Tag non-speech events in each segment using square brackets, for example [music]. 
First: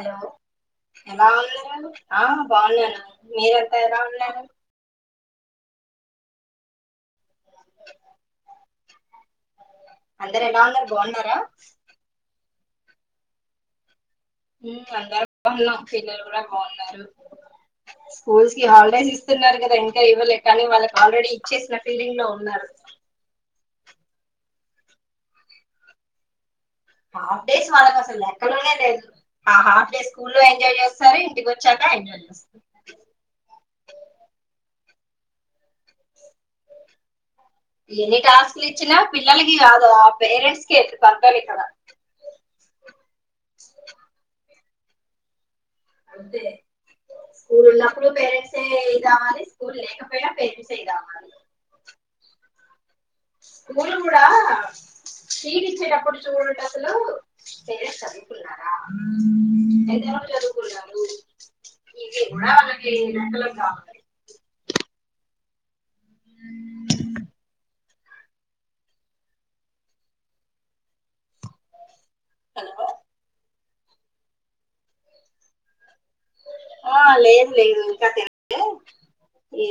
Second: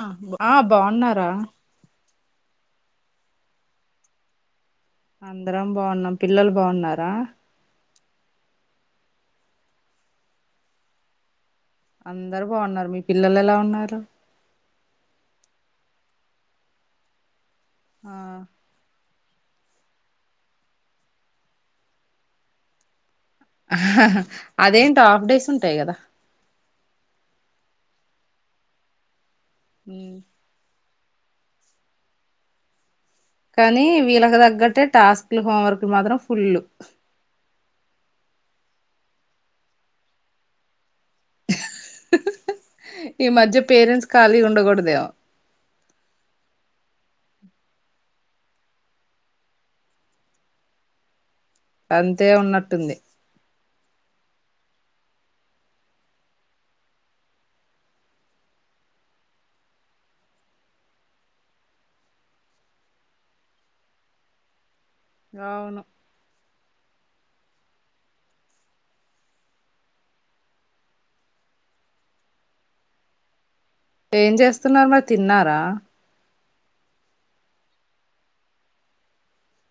ఆ ఆ ఎలా బాగున్నారా ఆ బాగున్నాను మీరంతా ఎ రా ఉన్నాను అందరం బాగున్నాం పిల్లలు బాగున్నారా అందరు ఎలా ఉన్నారు బాగున్నారా అందరు బాగున్నారు మీ పిల్లలు ఎలా ఉన్నారు అందరు బాగున్నాం పిల్లలు కూడా బాగున్నారు ఆ స్కూల్స్ కి హాలిడేస్ ఇ న్నారు కదా ఇంకా ఇవ్వలేకని వాళ్ళకి ఆల్రెడీ ఇచ్చేసిన ఫీల్డింగ్ లో ఉన్నారు అదేంటి హాఫ్ డేస్ ఉంటాయి కదా హాఫ్ డేస్ మనకు అసలు లెక్కనే లేదు హాఫ్ డేస్ ఉమ్. స్కూల్ లో ఎంజాయ్ చేస్త సరే ఇంటికి వచ్చాక ఎంజాయ్ చేస్తాను కానీ వీళ్ళకి తగ్గట్టే టాస్క్లు హోంవర్క్ మాత్రం ఫుల్ ఎన్ని టాస్క్లు ఇచ్చినా పిల్లలకి కాదు ఆ పేరెంట్స్ క ఈ మధ్య పేరెంట్స్ ఖాళీ ఉండకూడదేమో అదే స్కూల్ ఉన్నప్పుడు పేరెంట్సే ఇ కావాలి స్కూల్ లేకపోయినా పేరెంట్సే కావాలి అంతే ఉన్నట్టుంది ములు కూడాడా చచ్చేటప్పుడు చూడం అసలు చదువున్నా వుకు మన కా అవును అను ఏం చేస్తున్నారు మరి తిన్నారా ఆ లేదు లేదు ఇంకా తె ఈ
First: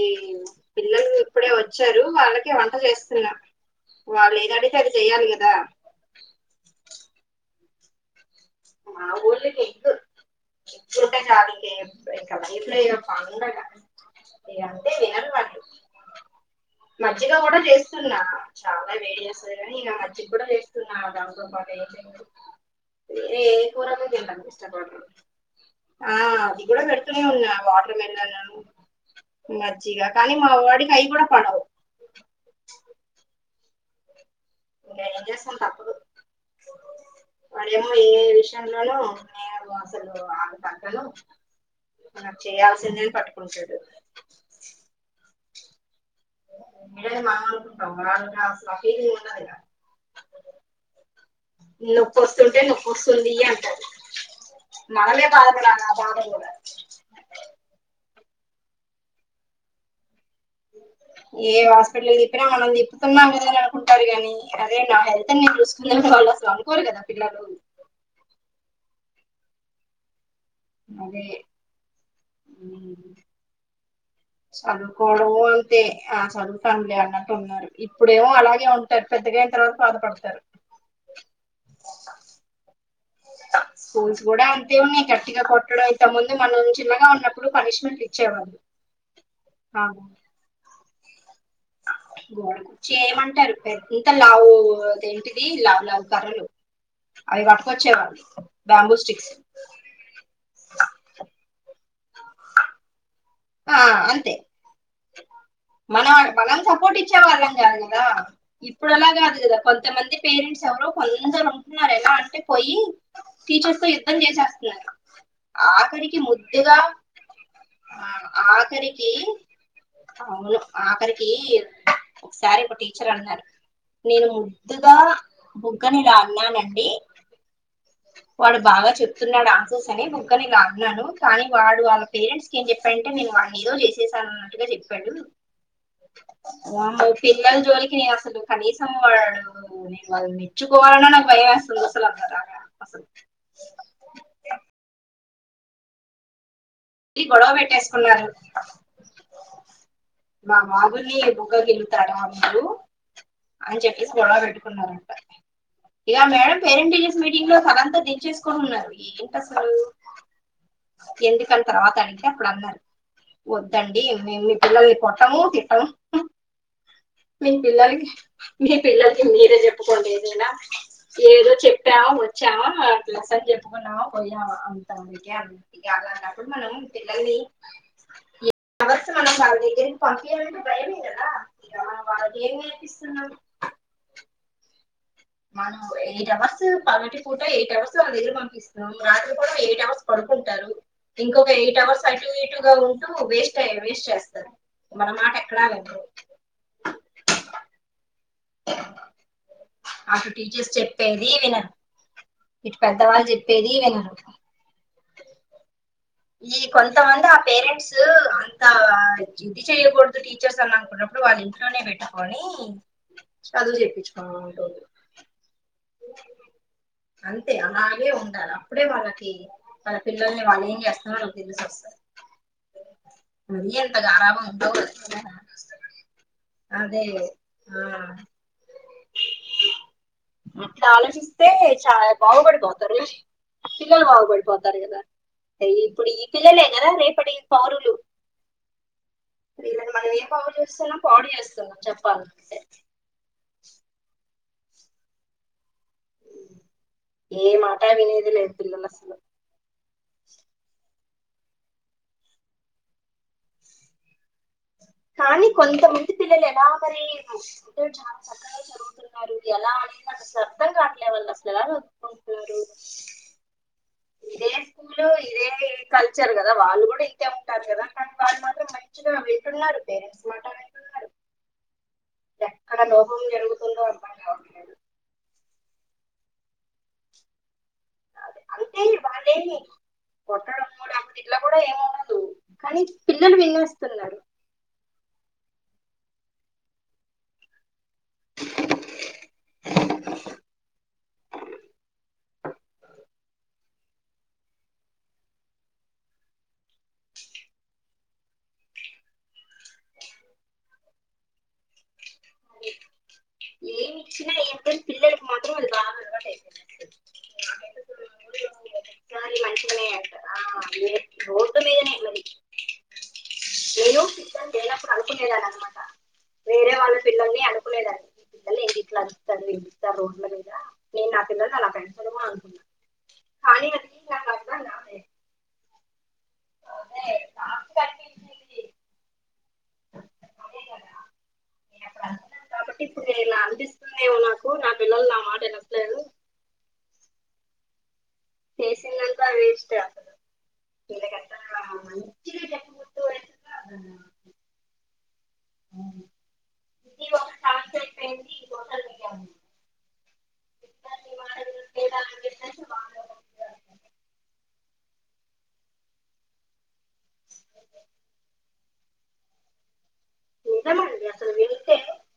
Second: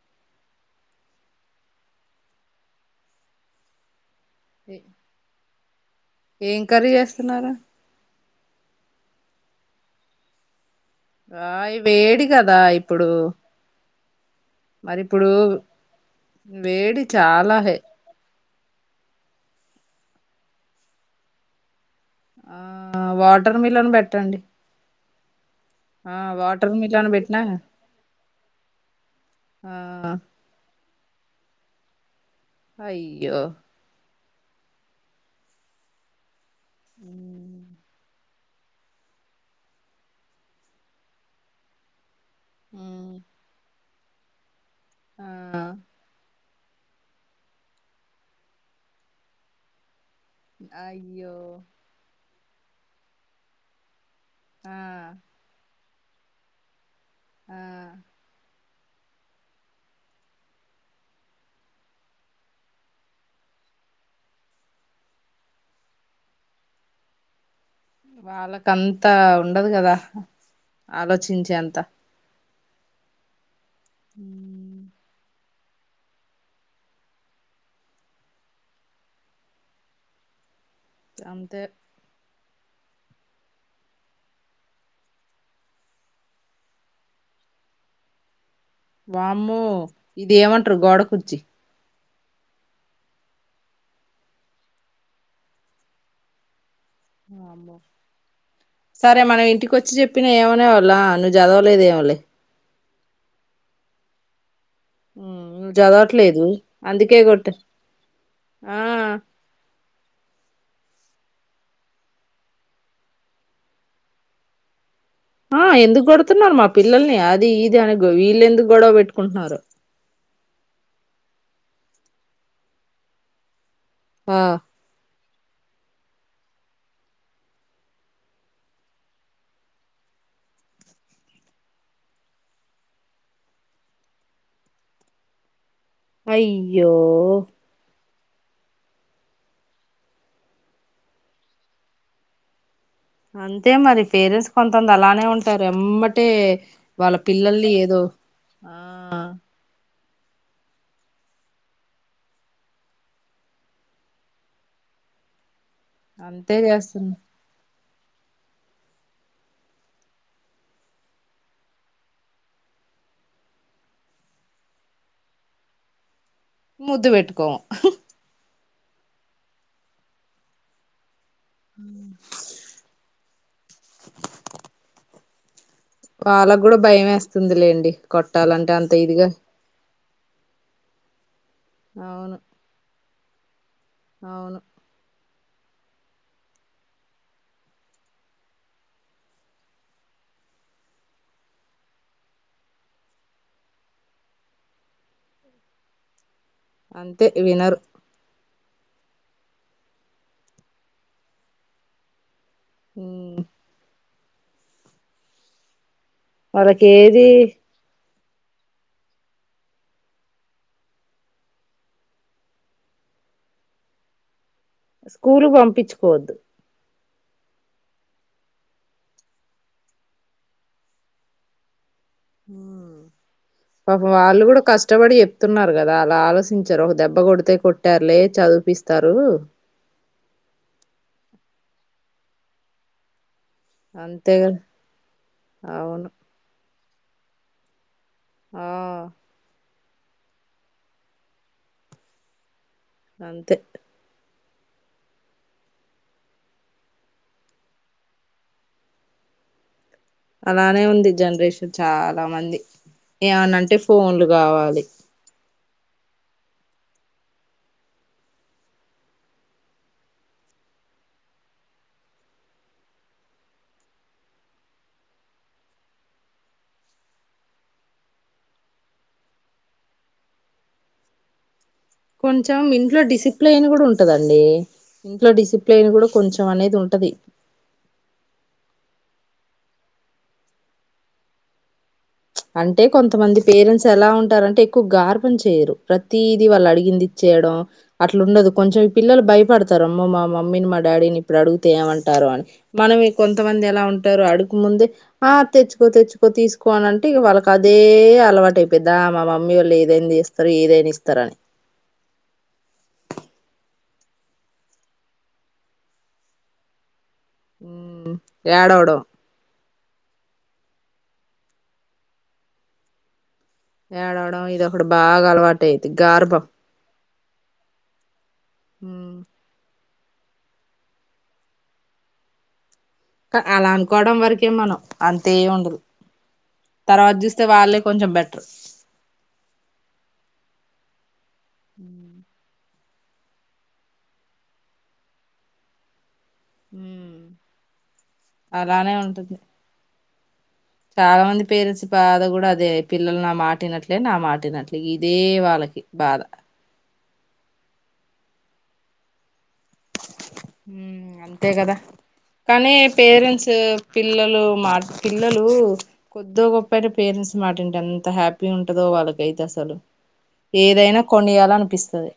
పిల్లలు ఇప్పుడే వచ్చారు వాళ్ళకే వంట చేస్తున్నారు వాళ్ళు లేదనేసి ఏ- అది చెయ్యాలి కదా ఏం కర్రీ చేస్తున్నారు మా ఊళ్ళకకు ఎప్పుడుంటే ఆ కాదు ఈ ఇంక వేడి ఇంకా కదా ఇప్పుడు అవన్నీప్పు బగున్నా ఇ అంటే మరి వినరు ఇప్పుడు వాడి వేడి మంచిగా చాలా కూడా హె చేస్తున్నా చాలా వేడి చేస్తుంది కాని ఇక మజికి కూడా వేస్తున్నా దాంతో పాటు ఏ ఆ ఏ వాటర్ మిలన్ పరా ఎంట పెట్టండి ఇష్ట ఆ అది వాటర్ కూడా మిలన్ పెడుతూనే పెట్టినా ఉన్నా వాటర్ మెలన్ ఆ మజ్జిగా కానీ మా వాడి కై కూడా పడవు అయ్యో ఎంసం తప్పుదు హ్మ్. పడమో ఏ విష నేను అసలు ఆమె కట్టను అ చె చేయాసిందని హ్మ్. పట్టు పడుించదు ఆ ఎ మాకుంటా ఇో ఇంతుంటే నొప్పి వస్తుంది అంట ఆ మనమే బాధపడాల బాధ పడ ఆ ఏ హాస్పిటల్ తిప్పినా మనం తిప్పుతున్నాం కదని అనుకుంటారుగానీ అదే నా హెల్త్ని నేను చూస్కునే వాళ్ళు అసలు అనుకోరు కదా పిల్లలు వాళ్ళకి అంతా ఉండదు కదా ఆలోచించే అంత చదువుకోడము తే ఆ చదువుతాం లే అన్నట్టు ఉన్నారు ఇప్పుడేమో అలాగే ఉంటారు పెద్దగా అయిన తరువాత వరకు బాధపడతారు అంతే స్కూల్స్ కూడా అంతే ఉన్నాయి గట్టిగా కొట్టడం ఇంత ముందు మనం చిన్నగా ఉన్నప్పుడు పనిష్మెంట్ ఇచ్చేవా వామ్మో ఇది ఏమంటారు గోడ కుర్చీ గోడ కుర్చీ ఏయమంటారు పెంత లావో ఏంటిది లవ్ లవ్ కర్రలు అవి పట్టుకొచ్చేవాళ్ళు బ్యాంబూ సరే స్టిక్స్ మనం ఇంటికి వచ్చి చెప్పిన ఏమనా వా లా నువ్వు జాదవలేదు ఏమో లే ఆ అంతే హ్మ్ మనం మనం సపోర్ట్ ఇచ్చే వాళ్ళం కాదు కదా ఇప్పుడు అలా ఆ కాదు కదా కొంతమంది పేరెంట్స్ ఎవరో కొందరు ఉంటున్నారు ఎలా అంటే పోయి టీచర్స్ తో యుద్ధం చేసేస్తున్నారు ఆ ఎందుకు ఆఖరికి కొడుతున్నారు మా ముద్దుగా పిల్లల్ని అది ఇది అని ఆ వీళ్ళు ఎందుకు గొడవ ఆఖరికి పెట్టుకుంటున్నారు అవును ఆఖరికి ఒకసారి ఏమో టీచర్ అన్నార్ నేను ఆ ముద్దుగా బుగ్గని ఇలా అన్నంనండి వాడు బాగా చెప్తున్నాడు ఆన్సర్స్ అని బుగ్గలు ఇలా అన్నాను కానీ వాడు వాళ్ళ పేరెంట్స్కి ఏం చెప్ప పోయింటే నేను వాన్ని ఏదో చేసేసాను అన్నట్టుగా చెప్పాడు అయ్యో వామ్మో పిల్లల జోలికినే అస్ అసలు కనీసం వాళ్ళు నేను వాళ్ళు మెచ్చుకోవాలన్నా నాకు భయం వేస్తుంది అసలు అసలు అంతే మరి పేరెంట్స్ కొంతంది అలానే ఉంటారు ఎమటే ఈ గొడవ పెట్టేసుకున్నారు మా [unintelligible] బుగ్గ గిల్లుతాడు అప్పుడు అని చెప్పేసి గొడవ పెట్టుకున్నారంట ఇగ అంతే మేడం పేరెంట్ చేస్తున్నా టీచర్స్ మీటింగ్ లో తలంతా దీంచెస్ కొనునర్ ఏంటి అసలు ఎందుకని తర్వాత అడిగితే అప్పుడు అన్నారు వద్దండి మేము మీ పిల్లలని కొట్టము తిట్టము ముద్దు మీ పెట్టుకోము పిల్లలకి మీ పిల్లలకి మీరే చెప్పుకోండి ఏదైనా ఏదో చెప్పామ వచ్చావా అట్లాస చెప్పుకున్నామా పోయామా అంతే నీకు యాలా వాళ్ళకు కూడా భయం వేస్తుంది లేండి కొట్టాలంటే అంత అవర్స్ ఇదిగా మనం వాళ్ళ ఇగ అవును వాళ్లకి ఏం నేర్పిస్తున్నాం అవును మనం ఎయిట్ అవర్స్ పగటి పూట ఎయిట్ అవర్స్ వాళ్ళ దెగ్గర పంపిస్తాం రాత్రి కూడా ఎయిట్ అవర్స్ పడు అనుకుంటారు ఇంకొక ఎయిట్ అవర్స్ అటు ఎటుగా ఉంటూ వేస్ట్ అయ్య వేస్ట్ చేస్తారు మన మాట ఎక్కడా వినరు అంతే వినరు అటు టీచర్స్ చెప్పేది వినరు ఇటు పెద్దవాళ్ళు ఉమ్ చెప్పేది వినరు ఈ వాళ్ళకి కొంతమంది ఏది ఆ పేరెంట్స్ అంత ఇది చెయ్యకూడదు టీచర్స్ అని అనుకున్నప్పుడు వాళ్ళ ఇంట్లోనే పెట్టుకొని చదువు చేపించుక స్కూలుకు పంపించుకోవద్దు అంతే అలాగే ఉండాలి అప్పుడే వాళ్ళకి వాళ్ళ పిల్లల్ని వాళ్ళు ఏం చేస్ ఆ తెలుసోతది ఉమ్ పాపం గారాబం వాళ్ళు కూడా కష్టపడి ఉండకూడదు చెప్తున్నారు కదా అలా ఆలోచించరు ఒక అదే దెబ్బ కొడితే ఆ కొట్టారులే చదివిపిస్తారు అట్లా ఆలోచిస్తే చాల బాగు పడిపోతారు పిల్లలు బాగుపడిపోతారు కదా ఇప్పుడు అవును ఈ పిల్లలేనారా రేపటి ఈ పౌరులు ఆ వీళ్లని మనం ఏం పౌడు చేస్తున్నం పౌడు చేస్తున్నాం చెప్పాలంటే అంతే ఏ మాట వినేది లేదు పిల్లలు అసలు అలానే ఉంది జనరేషన్ చాలా మంది ఏమనంటే ఫోన్లు కావాలి కానీ కొంతమంది పిల్లలు ఎలా మరి అంటే చాలా చక్కగా చదువుతున్నారు ఎలా అడిగినా సరే అర్థం కాట్లే వాళ్ళు అసలు ఎలా చదుకుంటున్నారు స్కూల్ ఇదే కల్చర్ కదా వాళ్ళు కూడా ఇంతే ఉంటారు కదా కానీ వాళ్ళు మాత్రం మంచిగా వింటున్నారు పేరెంట్స్ వాట [unintelligible] కొంచెం ఇంట్లో లోపం డిసిప్లైన్ జరుగుతుందో కూడా అర్థం ఉంటదండి కావట్లేదు ఇంట్లో డిసిప్ ప్లేన్ కూడా కొంచెం అనేది ఉంటుంది చీ వాళ్ళేమి [unintelligible] ఇట్లా కూడా కానీ అంటే పిల్లలు కొంతమంది పేరెంట్స్ ఎలా వినేస్తున్నారు ఉంటారంటే ఎక్కువ కు గార్పం చేయరు ప్రతిదీ వాళ్ళు అడిగింది ఇచ్చయడం అట్లు ఉండదు కొంచెం పిల్లలు భయపడతారు అమ్మో మా మమ్మీని మా డాడీని ఇప్పుడు అడుగుతే ఏమంటారు అని మనం కొంతమంది ఎలా ఉంటారు అడుకు ముందే ఆ తెచ్చుకో తెచ్చుకో తీసుకో అనంటే టి ఇగ వాళ్ళకి అదే అలవాటు అయిపోద్దా మా మమ్మీ వాళ్ళు ఏదైనా తీస్తారు ఏదనా ఇస్తారని ఏమి ఇచ్చినా ఏం [unintelligible] పిల్లలకు మాత్రం అది బాగా అలవాటు అయిపోయింది ఊ ఏడవడం ఒకసారి మంచిగానే అంట ఆ రోడ్డు మీదనే మరి నేను ఏడవడం పిల్లలు ఇదొకటి లేనప్పుడు బాగా అనుకునేదాన్ని అనమాట అలవాటైది గారాబం వేరే వాళ్ళ పిల్లల్ని అనుకునేదాన్ని మళ్ళీ ఇలా హ్మ్. అరుస్తుంది ఎందని ఇలా రోడ్ల మీద నేను నా పిల్లలని అలా పెంచను కూడా అనుకున్నాను అ అలా అనుకోవడం వరకే మనం అంతేం ఉండదు అదే తర్వాత చూస్తే నాకు వాళ్ళే కొంచెం బెటర్ అనిపించింది అదే ఊ అప్పుడు అనుకున్నాను అంటే కాబట్టి ఇపుడు నేను ఇలా అలోచిస్తుందేమో నాకు నా పిల్లలు నా మాట వినట్లేదు ఊ అలానే చేసిందంతా ఉంటుంది వేస్ట్ అసలు చాలా వీళ్ళకంతా మంది పేరెంట్స్ బాధ మంచిగా కూడా అదే చెప్పుకుంటూ పిల్లలు నా వెళ్తున్నా మాట ఇనట్లే నా మాట ఇనట్లే ఈ దే వాళ్ళకి బాధ ఒకలికి అండి ఊ అంతే కదా కానీ పేరెంట్స్ పిల్లలు మాట్ పిల్లలు కొద్దో గొప్పైన పేరెంట్స్ మాటింటే అంత హ్యాపీగా ఉంట టదో వాళ్ళకైతే అసలు ఏదైనా నిజమండి అసలు కొనియాల వింటే అనిపిస్తది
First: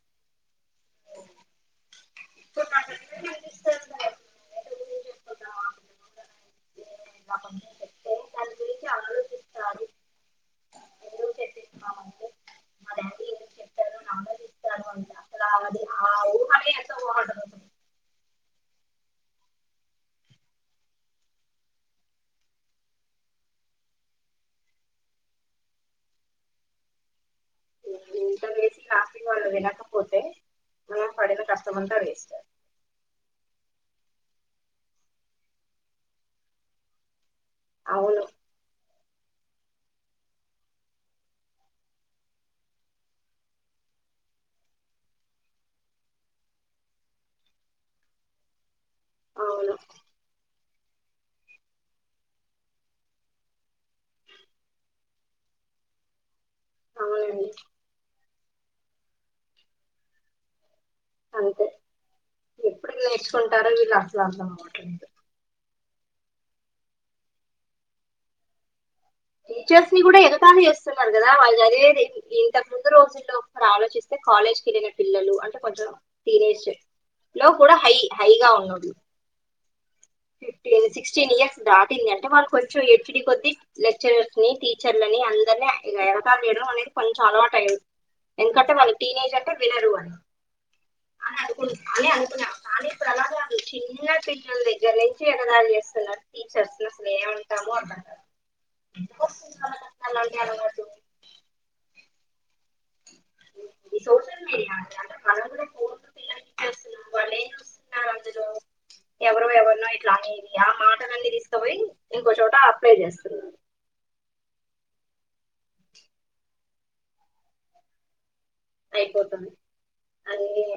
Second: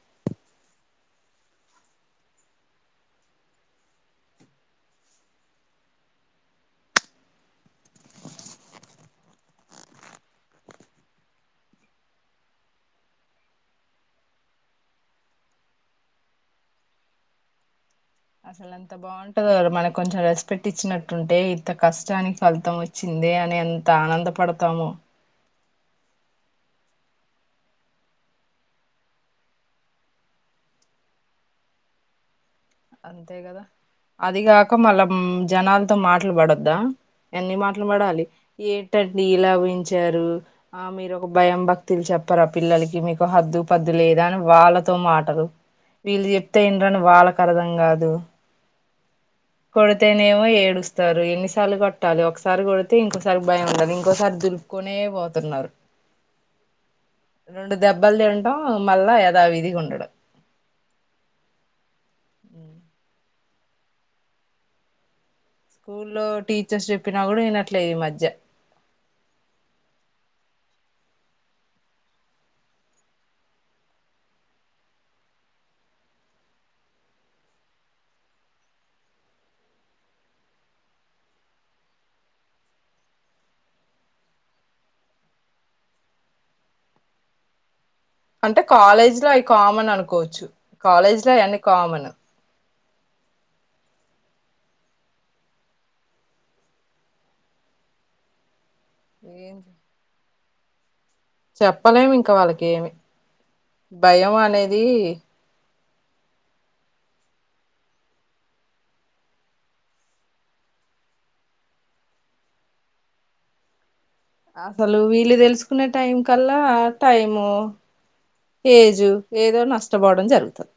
ఇప్పుడు నాకట్లే అనిపిస్తుంది ఇలా కొంచెం చెప్తే దాని గురించి ఆలోచిస్తారు ఎందుకు చెప్పిస్తున్నామంటే మా డాడీ ఎందుకు చెప్పారు నాలో ఇస్తారు అంటే అసలు అది ఆ ఊహనే ఎంత బాగుంటది అసలు అంత బాగుంటదో మనకు కొంచెం రెస్పెక్ట్ ఇచ్చినట్టుంటే ఇంత కష్టానికి ఫలితం వచ్చింది దే అని ఎంత ఆనందపడతామో ఇపుడు ఇంత చేసి [unintelligible] వినకపోతే మనం పడిన కష్టమంత వేస్టే అంతే కదా అదిగాక మళ్ళా జనాలతో మాట్లు పడద్దా ఎన్ని మాటలు అవును పడాలి ఏ టడ్ ఇలా పెంచారు ఆ మీరు ఒక భయం భక్తులు చెప్పర పిల్లలకి మీకు హద్దు పద్దు లేదా అని వాళ్ళతో మాటలు వీళ్ళు చెప్తే ఇండ్రని వాళ్ళకు అర్థం కాదు అవును కొడతేనేమో ఏడు చస్తారు ఎన్నిసార్లు కట్టాలి ఒకసారి కొడితే ఇంకోసారి భయం ఉండాలి ఇంకోసారి దులుపుకునే పోతున్నారు అవునండి రోండు దెబ్బల్ తిన్టాం మళ్ళా యధా విధిగ్ ఉండడు అంతే ఎప్పుడు నేర్చుకుంటారో వీళ్ళు అస్ల అద్దం అవ్వట్లేదు స్కూల్లో టీచర్స్ చెప్పినా కూడా వినట్లేదు ఈ మధ్య టీచర్స్ ని కూడా ఎగాతాలి చేస్తున్నారు కదా వాళ్ చదివేది ఇంతకు ముందు రోజుల్లో ఒక ఆలోచిస్తే కాలేజ్ కేళ్ళిన పిల్లలు అంటే కొంచెం టీనేజే లో కూడా హై హైగా ఉన్నడు ఫిఫ్టీన్, సిక్స్టీన్ ఇయర్స్ దాటింది అంటే వాళ్ళు కొంచెం హెచ్డీ కోద్ది లెక్చరర్స్ ని టీచర్లని అందరినీ ఎగతాళి చేయడం అనేది కొంచెం అలవాట్ అయింద్ అంటే ఎందుకంటే మనక్ కాలేజ్ లో టీనేజ్ అవి అంటే కామన్ వినరు అని. అనుకోవచ్చు కాలేజ్ లో అని అవన్నీ అనుకుం కామన్ అని అనుకున్న కానీ ఇప్పుడ్ అలానే ఉంద్ చిన్న పిల్లల దగ్గర నుంచి ఎగతాళి చేస్తున్నారు టీచర్స్ ని అసల ఏమంటాము అంట ఎందుకస్తుంది వాళ్ళక్ అసల్ ఆ అలవాటు చెప్పలేం ఇంకా వాళ్ళకేమి ఈ భయం సోషల్ మీడియా అనేది అంటే మనం కూడా ఫోన్ లో పిల్లలకి ఇచ్చేస్తున్నాం వాళ్ళు ఏం చూస్తున్నారు అందులో ఎవరో ఎవర్నో ఇట్ల అనే ఆ మాటల అన్న తీ ఇస్తపోయి ఇంకోచోట అప్లై చేస్తున్నారు అసలు వీళ్ళు తెలుసుకునే టైం కల్ల టైము ఏజు అయిపోతుంది ఏదో నష్టపోవడం అది జరుగుతది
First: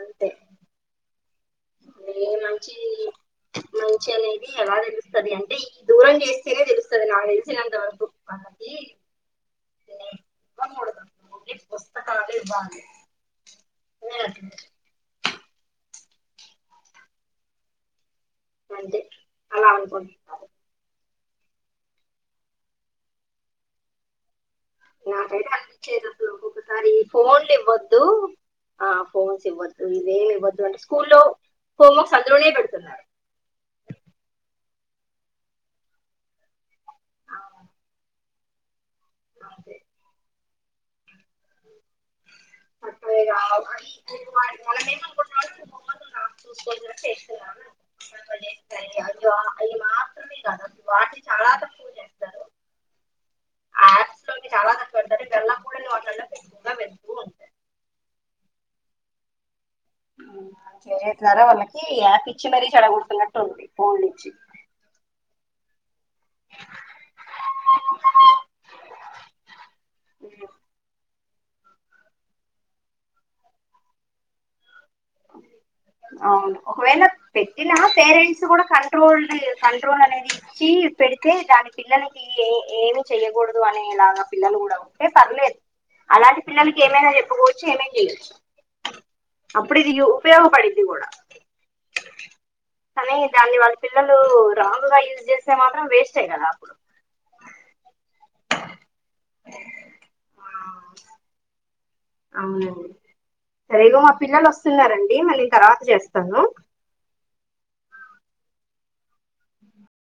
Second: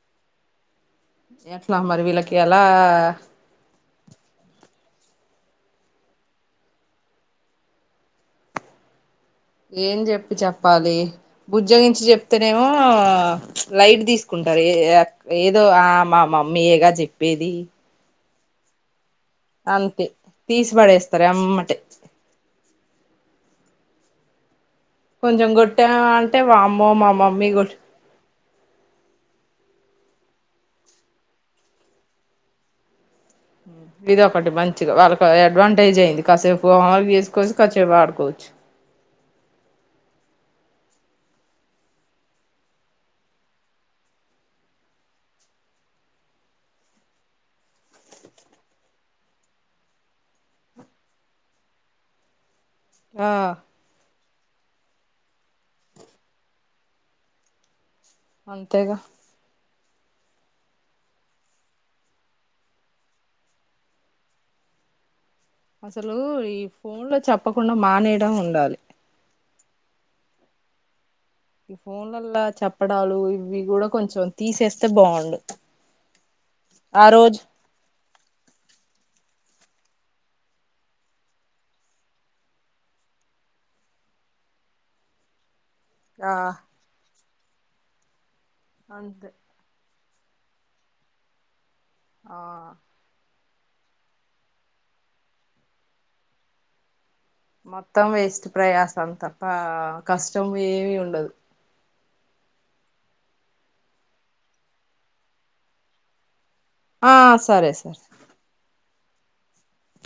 అంతే ఏట్ల మరి వీలక్ ఇ మంచి మంచి అనేది ఎలా తెలుస్తది అం టి దూరం చేస్తేనే తెలుస్తుంది నాకు తెలిసినంతవరకు వాళ్లకి ఏం చెప్పి చెప్పాలి ఓన్లీ బుజ్జోగించి పుస్తకాలు చెప్తేనేమో ఇవ్వాలి లైట్ తీసుకుం టర్ ఎ ఏయాక్ ఏదో ఆ మా మమ్మీ ఏగా చెప్పేది అంతే అలా అంతే అనుకుంటున్నారు తీసిబడేస్తారు ఎమ్మటే నాక్ అయితే కొంచెం కొట్టా అన్ప్పిచ్చే అంటే వామ్మో ఒకోకసారి మా మమ్మీ కొట్ ఫోన్లుయివ్వద్దు ఆ ఫోన్స్ ఇవ్వద్దు ఇవేమి ఇవ్వద్దు అంటే స్కూల్లో హోమ్వర్క్స్ అందులోనే పెడుతున్నారు హ ఇది ఒకటి మంచిగా వాళ్ళకి అడ్వాంటేజ్ అయింది కాసేపుమ చేసుకోని కాసేపు ఆడుకోవచ్చు అంతే అ ఆ చుస్కొని పోయి చేస్తున్నారు అని కాదు అ వాటిని చాలా తక్కువ ఆహ్ లో చాలా కష్టపడతారు వెళ్ళ కూడా వాటి ఎక్కువగా వెళ్తూ ఉంటాయి అంతేగా సరతున్నారా వాళ్ళకి యాప్ ఇచ్చి మరీ చెడగడుతున్నట్టు ఉంది ఫోన్లిచ్చి అసలు ఈ ఫోన్లో చెప్పకుండా మానేయడం ఉండాలి ఉమ్ ఈ ఫోన్లల్లా చెప్పడాలు ఇవ్వీ కూడా కొంచం తీసేస్ అవును ఒకవేళ ఆ రోజు పెట్టినా పేరెంట్స్ కూడా కంట్రోల్డ్ కంట్రోల్ అనేది ఇచ్చి పెడితే దాని పిల్లలకి ఏ ఏమ్ చెయ్యకూడదు అనేలాగా పిల్లలు కూడా ఉంటే పర్లేదు ఆ అలాంటి పిల్లలకి ఏమైనా చెప్పుకోవచ్చు ఏమైనా చేయవచ్చు అంతే ఇప్పుడు ఇది ఉపయోగపడ్డిది కూడా ఆ సనే దాన్ని వాళ్ పిల్లలు రాంగ్ గా యూజ్ చేస్తే మాత్రం వేస్టే కదా అప్పుడు మొత్తం వేస్ట్ ప్రయాస్ అంత కష్టం ఏమి ఉండదు అవునండి సరే ఇగో మా పిల్లలు వస్తున్నారండి మళ్ళీ తర్వాత చేస్తాను ఆ సరే సరే అ